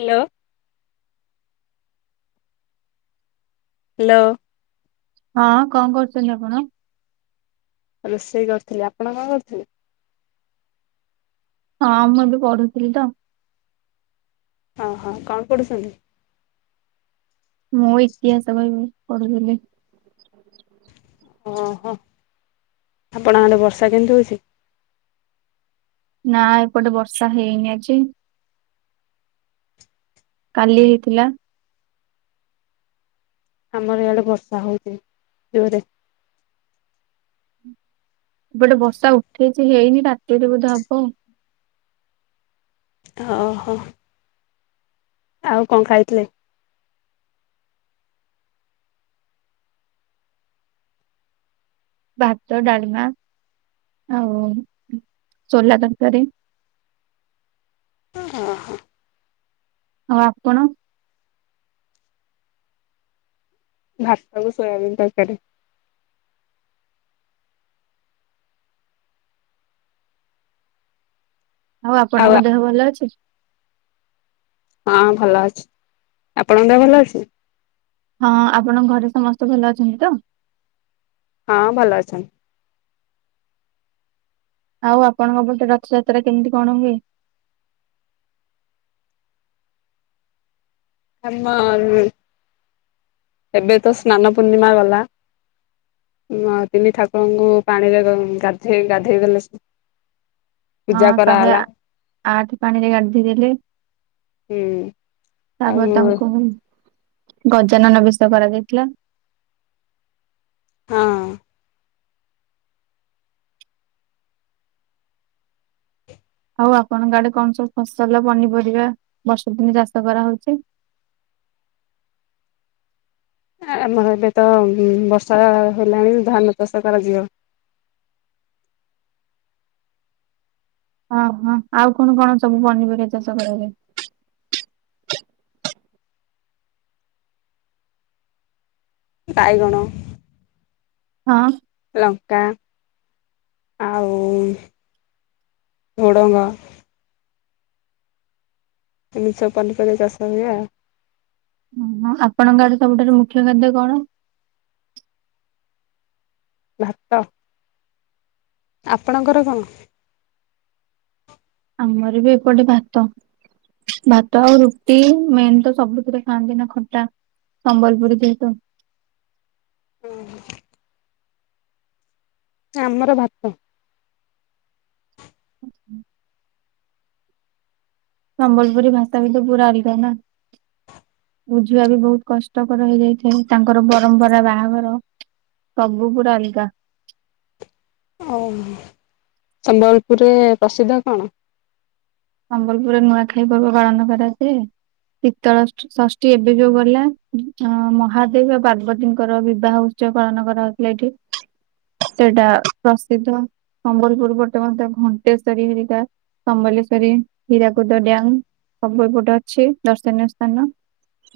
Hello. Hello. ହଁ କଣ କରୁଛନ୍ତି ଆପଣ? ରୋଷେଇ କରିୁଥିଲି ଆପଣ କଣ କରୁଥିଲେ। ହଁ ମୁଁ ଏବେ ପଢୁଥିଲି ତ। ଅ ହଁ କଣ ପଡୁଛନ୍ତି। ମୁଁ ଇତିହାସ ବହି ପଢୁଥିଲି। ଓହୋ ଆପଣଙ୍କ ଆଡେ ବର୍ଷା କେମିତି ହଉଛି? ନା ଏପଟେ ବର୍ଷା ହେଇନି ଅଜି। କାଲି ହେଇଥିଲା। ଆମର ଇଆଡେ ବର୍ଷା ହଉଛି ଜୋରେ। ଏପଟେ ବର୍ଷା ଉଠେଇଛି ହେଇନି ରାତିରେ ବୋଧେ ହବ। ଅ ହ। ଆଉ କଣ ଖାଇଥିଲେ। ଭାତ ଡାଲମା ଆଉ ସୋଲା ତରକାରୀ। ଅ ହଁ ହଁ। ଆଉ ଆପଣ? ଭାତ କୁ ସୋୟାବିନ୍ ତରକାରୀ। ଆଉ ଆପଣଙ୍କ ଦେହ ଭଲ ଅଛି। ହଁ ଭଲ ଅଛି ଆପଣଙ୍କ ଦେହ ଭଲ ଅଛି। ହଁ ଆପଣଙ୍କ ଘରେ ସମସ୍ତେ ଭଲ ଅଛନ୍ତି ତ? ହଁ ଭଲ ଅଛନ୍ତି। ଆଉ ଆପଣଙ୍କ ପଟେ ରଥଯାତ୍ରା କେମିତି କଣ ହୁଏ? ଆମର ଏବେ ତ ସ୍ନାନ ପୂର୍ଣ୍ଣିମା ଗଲା। ଆ ତିନି ଠାକୁରଙ୍କୁ ପାଣିରେ ଗାଧୋଇ ଗାଧୋଇ ଦେଲେ। ହଁ ପୂଜା ଶହେ କରାଗଲା। ଆ ଆଠ ପାଣି ରେ ଗାଧେଇ ଦେଲେ। ହୁଁ ଆଉ ତାପରେ ତାଙ୍କୁ। ଗଜାନନ ବେଶ କରାଯାଇଥିଲା। ହଁ। ଆଉ ଆପଣଙ୍କ ଆଡେ କଣ ସବୁ ଫସଲ ପନିପରିବା ବର୍ଷକୁ ପୁଣି ଚାଷ କରାହଉଛି। ଆମର ଏବେ ତ ବର୍ଷା ହେଲାଣି ଧାନ ଚାଷ କରାଯିବ। [inaudible] ଅ‌ ହଁ ଆଉ କଣ କଣ ସବୁ ପନିପରିବା ଚାଷ କରାଯାଏ। ବାଇଗଣ। ହଁ। ଲଙ୍କା ଆଉ। ଝୁଡ଼ଙ୍ଗ। ଏମିତି ସବୁ ପନି ପରିବା ଚାଷ ହୁଏ ଆଉ। ଓ ହୋ ଆପଣଙ୍କର ସବୁଠାରୁ ମୁଖ୍ୟ ଖାଦ୍ୟ କଣ? ଭାତ। ଆପଣଙ୍କର କଣ? ଆମର ବି ଏପଟେ ଭାତ। ଭାତ ଆଉ ରୁଟି ମେନ୍ ତ ସବୁଥିରେ ଖାଆନ୍ତି ନା ଖଟା। ସମ୍ବଲପୁରି ଯେ ହେତୁ। ଅ ହଁ। ଆମର ଭାତ। ହ୍। ସମ୍ବଲପୁରୀ ଭାଷା ବି ତ ପୁରା ଅଲଗା ନା। ବୁଝିବା ବି ବହୁତ କଷ୍ଟକର ହେଇଯାଇଥାଏ, ତାଙ୍କର ପରମ୍ପରା ବାହାଘର। ସବୁ ପୁରା ଅଲଗା। ଓ ସମ୍ବଲପୁର ରେ ପ୍ରସିଦ୍ଧ କଣ? ସମ୍ବଲପୁରରେ ନୂଆଖାଇ ପର୍ବ ପାଳନ କରାଯାଏ। ଶୀତଳ ଷଷ୍ଠୀ ଏବେ ଯୋଉ ଗଲା ଅ ମହାଦେବ ପାର୍ବତୀଙ୍କର ବିବାହ। ପାଳନ କରାହାଉଥିଲା ଏଇଠି। ସେଇଟା ପ୍ରସିଦ୍ଧ ସମ୍ବଲପୁର ପଟେ ମଧ୍ୟ ଘଣ୍ଟେଶ୍ଵରୀ ହେରିକା ସମ୍ବଲେଶ୍ଵରୀ, ହୀରାକୁଦ ଡ୍ୟାମ ସବୁ ଏପଟେ ଅଛି ଦର୍ଶନୀୟ ସ୍ଥାନ।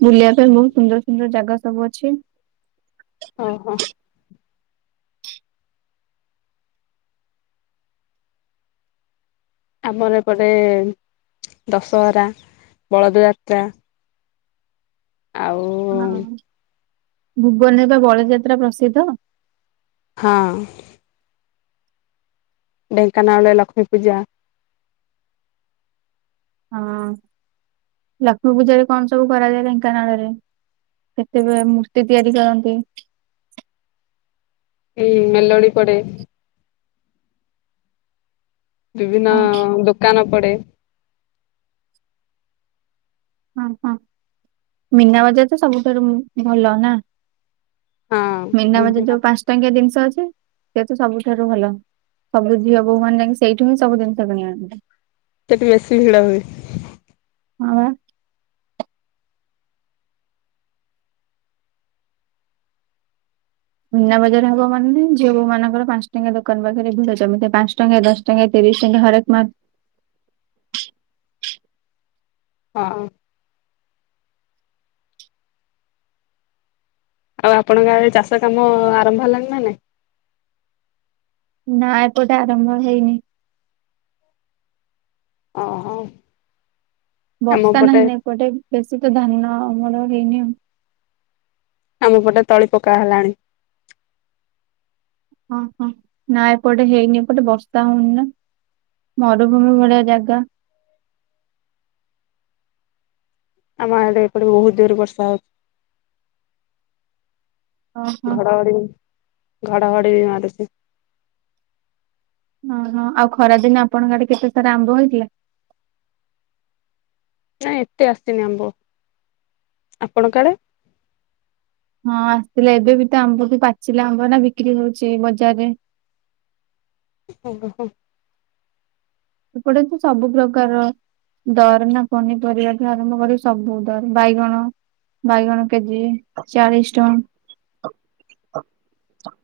ବୁଲିବା ପାଇଁ ବହୁତ ସୁନ୍ଦର ସୁନ୍ଦର ଜାଗା ସବୁ ଅଛି। ଓହୋ। ଆମର ଏପଟେ ଦଶହରା, ବଳଦ ଯାତ୍ରା। ଆଉ ହଁ ଭୁବନରେ ବା ବଳଯାତ୍ରା ପ୍ରସିଦ୍ଧ। ହଁ। ଢେଙ୍କାନାଳରେ ଲକ୍ଷ୍ମୀ ପୂଜା। ହଁ ଲକ୍ଷ୍ମୀ ପୂଜାରେ କଣ ସବୁ କରାଯାଏ ଢେଙ୍କାନାଳରେ? କେତେବେଳେ ମୂର୍ତ୍ତି ତିଆରି କରନ୍ତି? ହଁ ମେଲୋଡ଼ି ପଡେ। ବିଭିନ୍ନ ହଁ ଦୋକାନ ପଡେ। ହଁ ହଁ ମିନା ବଜାର ତ ସବୁଠାରୁ ଭଲ ନା। ହଁ ମିନା ବଜାରରେ ବିଭିନ୍ନ ଯୋଉ ପାଞ୍ଚ ଟଙ୍କିଆ ଜିନିଷ ଅଛି ସେ ତୁ ସବୁଠାରୁ ଭଲ। ସବୁ ଝିଅ ବୋହୁ ମାନେ ଯାଇକି ସେଇଠୁ ହିଁ ସବୁ ଜିନିଷ କିଣି ଆଣନ୍ତି। ସେଠି ବେଶୀ ଭିଡ ହୁଏ। ହଁ ବା। ମିନା ବଜାର ହବ ମାନେ ଝିଅ ବୋହୁ ମାନଙ୍କର ପାଞ୍ଚ ଟଙ୍କଆ ଦୋକାନ ପାଖରେ ଭିଡ ଜମିଥାଏ। ପାଞ୍ଚ ଟଙ୍କିଆ ଦଶ ଟଙ୍କା ତିରିଶ ତିରିଶ ଟଙ୍କିଆ ହରେକ ମାଲ। [inaudible] ହଁ। ଆଉ ଆପଣଙ୍କ ଆଡେ ଚାଷ କାମ ଆରମ୍ଭ ହେଲାଣି ନା ନାଇଁ। ନାଁ ଏପଟେ ଆରମ୍ଭ ହେଇନି। ଓହୋ। ଆମ ବର୍ଷା ପଟେ ନାହିଁ ନା ଏପଟେ ବେଶୀ ତ ଧାନ ଆମର ହେଇନି ଆଉ। ମୋ ପଟେ ତଳି ପକା ହେଲାଣି। ଓହୋ ନା ଏପଟେ ହେଇନି ଏପଟେ ବର୍ଷା ହଉନି ନା। ମରୁଭୂମି ଭଳିଆ ଜାଗା। [inaudible] ଆମ ଆଡେ ଏପଟେ ବହୁତ ଜୋରେ ବର୍ଷା ଓହୋ ହଉଛି। ଘଡଘଡି ଘଡଘଡି ମାରୁଛି। ଓହୋ ଆଉ ଖରା ଦିନେ ଆପଣଙ୍କ ଆଡେ କେତେସାରା ଆମ୍ବ ହେଇଥିଲା? ନାଇଁ ଏତେ ଆସିନି ଆମ୍ବ ଆପଣଙ୍କ ଆଡେ? ହଁ ଆସିଥିଲା ଏବେ ବି ତ ଆମ୍ବକୁୁ ପାଚିଲା ଆମ୍ବ ନା ବିକ୍ରି ହଉଛି ବଜାରରେ। [unintelligible] ଏପଟେ ତ ସବୁ ପ୍ରକାର। ଦର ନା ପନିପରିବାଠୁ ଆରମ୍ଭ କରି ସବୁ ଦର ବାଇଗଣ। ବାଇଗଣ କେଜି ଚାଳିଶ ଟଙ୍କା।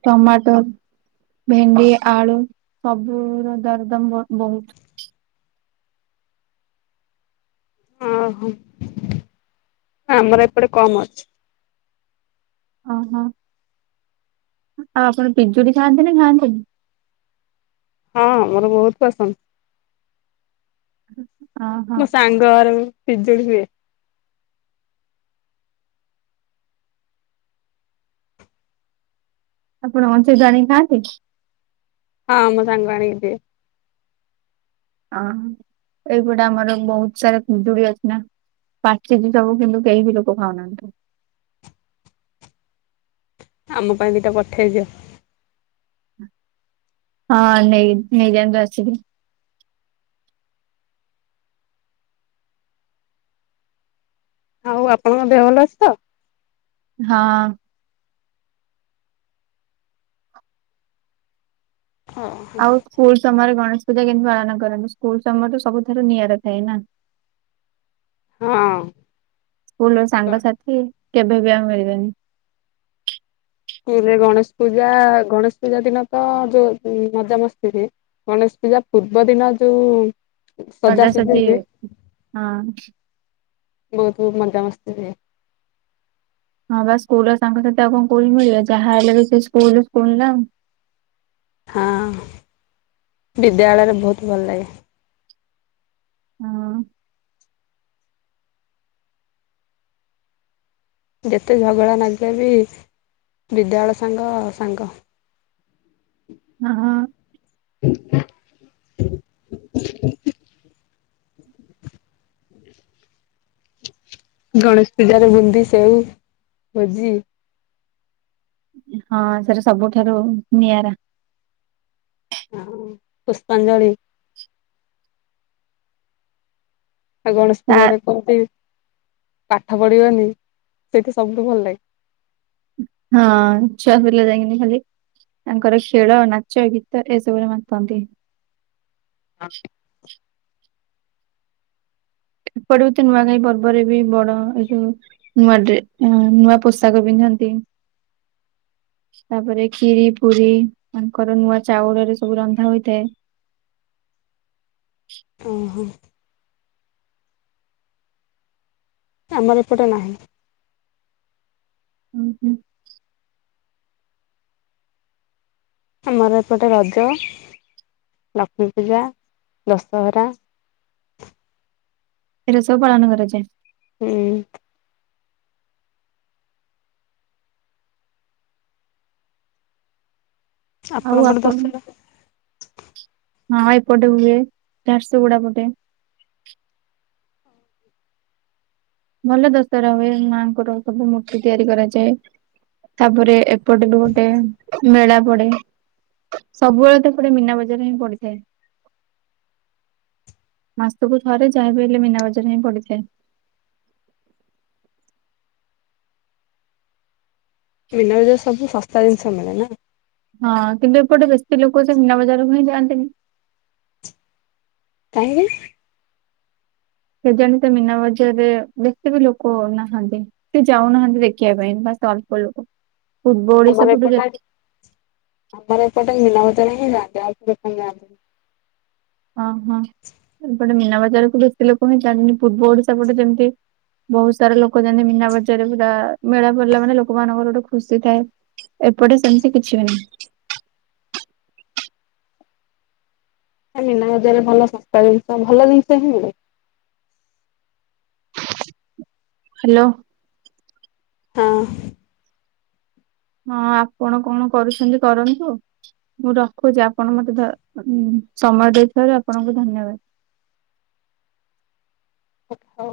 ଟମାଟର। ଭେଣ୍ଡି ଆଳୁ ସବୁ ର ଦରଦମ ବହୁତ। ଉଁ ହୁଁ ଆମର ଏପଟେ କମ୍ ଅଛି। ଓହୋ। ଆଉ ଆପଣ ପିଜୁଳି ଖାଆନ୍ତି ନା ଖାଆନ୍ତିନି? ହଁ ମୋର ବହୁତ ପସନ୍ଦ। ଓହୋ ମୋ ସାଙ୍ଗର ବିିଜୁଳି ହୁଏ। ଆପଣ ଅଞ୍ଚଦଣ ଖାଆନ୍ତି। ହଁ ମୁଁ ସାଙ୍ଗ ଆଣଦି। ହ ଏଇପଟେ ଆମର ବହୁତ ସାରା କୁଜୁଳି ଅଜ ନା ପାଛି ଯେ ତାବୁ କିନ୍ତୁ କେ ବି ଲୋକ ଖାାଉନାନ୍ତି। ଆମ ପାଇଁ ଦିଟା ପଠେଇଯ। ହଁ ନେଇ ନେଇଯାଆନ୍ତୁ ଆସିକି। ଆଉ ଆପଣଙ୍କ ଦେହ ଭଲ ଅଛି ତ? ହଁ। ଆଉ ସ୍କୁଲ ସମୟରେ ଗଣେଶ ପୂଜା କେମତି ପାଳନ କରନ୍ତୁ ସ୍କୁଲ ସମୟ ତ ସବୁଠାରୁ ନିଆରା ଥାଏ ନା ଓହୋ ସ୍କୁଲ ହଁ। ସାଙ୍ଗସାଥୀ। କେବେ ବି ଆଉ ମିଲିବେନି। ସ୍କୁଲରେ ଗଣେଶ ପୂଜା ଗଣେଶ ପୂଜା ଦିନ ତ ଯୋଉ ମଜାାମସ୍ତିରେ ଗଣେଶ୍ ପୂଜା ପୂର୍ବ ଦିନ ଯୋଉ। ଅଟା ସଜାସଜି ସଜି ହୁଏ ହଁ [unintelligible] [inaudible] ବହୁତ ମଜା ମସ୍ତିରେ। ହଁ ବା ସ୍କୁଲ ସାଙ୍ଗ ସାଥି ଆଉ କଣ କ ମିଳିବ ଯାହା ହେଲା ବି ସେ ସ୍କୁଲକୁଣିଲ। ହଁ ବିଦ୍ୟାଳୟରେ ବହୁତ ଭଲ ଲାଗେ। ହଁ। ଯେତେ ଝଗଡ଼ା ଲାଗିଲେ ବି ବିଦ୍ୟାଳୟ ସାଙ୍ଗ ସାଙ୍ଗ। ହ ହଁଅଁ [unintelligible] ଗଣେଶ ପୂଜାରେ ବୁନ୍ଦି ସେଉ ଭୋଜି। ହଁ ସେଟା ସବୁଠାରୁ ନିଆରା। ହଁ ପୁଷ୍ପାଞ୍ଜଳି। ଆଉ ଗଣେଶ ତା ପୂଜା ରେ କତି। ପାଠ ପଢ଼ିବନି ସେଇଠି ସବୁଠୁ ଭଲ ଲାଗେ। ହଁ ଛୁଆ ପିଲା ଯାଇନି ଖାଲି। ତାଙ୍କର ଖେଳ ନାଚ ଗୀତ ଏସବୁରେ ମାତନ୍ତି। ହଁ। ଏପଡ ହତେ ନୂଆ କାହିଁ ପର୍ବରେ ବି ବଡ ଏ ଯଉ ନୂଆ ନୂଆ ପୋଷାକ ପିନ୍ଧାନ୍ତି ନ୍ତି [inaudible] ତାପରେ ଖିରି ପୁରୀ ମାନଙ୍କର ନୂଆ ଚାଉଳରେ ସବୁ ରନ୍ଧା ହୋଇଥାଏ। ଓହୋ ଆମର ଏପଟେ ନାହିଁ। ହୁଁ ହୁଁ। ଆମର ଏପଟେ ରଜ ଲକ୍ଷ୍ମୀ ପୂଜା ଦଶହରା ଏଗୁଡ଼ା ସବୁପାଳନ କରାଯାଏ। ହୁଁ। ଆପଣ ପଟେ ଦଶରା ହଁ ଏପଟେ ହୁଏ ଝାରଶଗୁଡ଼ା ପଟେ ଭଲ ଦଶହରା ହୁଏ ମାଆଙ୍କର ସବୁ ମୂର୍ତ୍ତି ତିଆରି କରାଯାଏ। ତାପରେ ଏପଟେ ବି ଗୋଟେ ମେଳା ପଡେ ସବୁବେଳେ ତ ଏପଟେ ମୀନା ବଜାର ହିଁ ପଡିଥାଏ। ମାସକୁ ଥରେ ଯାହାବି ହେଲେ ମୀନାବଜାର ହିଁ ପଡିଥାଏ। ମିନା ବଜାରରେ ସବୁ ଶସ୍ତା ଜିନିଷ ମିଳେ ନା ହଁ କିନ୍ତୁ ଏପଟେ ବେଶୀ ଲୋକ ଯେ ମୀନା ବଜାରକୁ ହିଁ ଯାଆନ୍ତିନି। କାହିଁକି? କେଜାଣି ସେ ମୀନା ବଜାରରେ ବେସି ବି ଲୋକ ନାହାନ୍ତି। କି ଯାଉନାହାନ୍ତି ଦେଖିବା ପାଇଁ। ବାସ ତ ଅଳ୍ପ ଲୋକ। ପୂର୍ବ ଓଡିଶା ଆମର ପଟୁ ଯେ ଏପଟେ ଆମର ଏପଟେ ମିନାବଜା ହିଁ ଯାଆନ୍ତି ଆଉ କିଏ କାଇଁ ଯାଆନ୍ତି। ଓହଁ ଏପଟେ ମୀନା ବଜାର କୁ ବେଶୀ ଲୋକ ହିଁ ଯାଆନ୍ତିନି। ପୂର୍ବ ଓଡିଶା ପଟେ ଯେମତି ବହୁତ ସାରା ଲୋକ ଯାଆନ୍ତି। ମିନା ବଜାରକୁ ପୁରା ମେଳା ପଡ଼ିଲା ମାନେ ଲୋକ ମାନଙ୍କର ଗୋଟେ ଖୁସି ଥାଏ। ଏ ଏପଟେ ସେମତି କିଛିିବି ନାହିଁ। [inaudible] ମିନାବଜାରରେ ଭଲ ଶସ୍ତା ଜିନିଷ ଭଲ ଜିନିଷ ହିଁ ମିଳେ। ହାଲୋ। ହଁ। ହଁ ଆପଣ କଣ କରୁଛନ୍ତି କରନ୍ତୁ। ମୁଁ ରଖୁଛି ଆପଣ ମତେ ଧ ହୁଁ ସମୟ ଦେଇଥିବାରୁ ଆପଣଙ୍କୁ ଧନ୍ୟବାଦ। [inaudible] ହ ହଉ।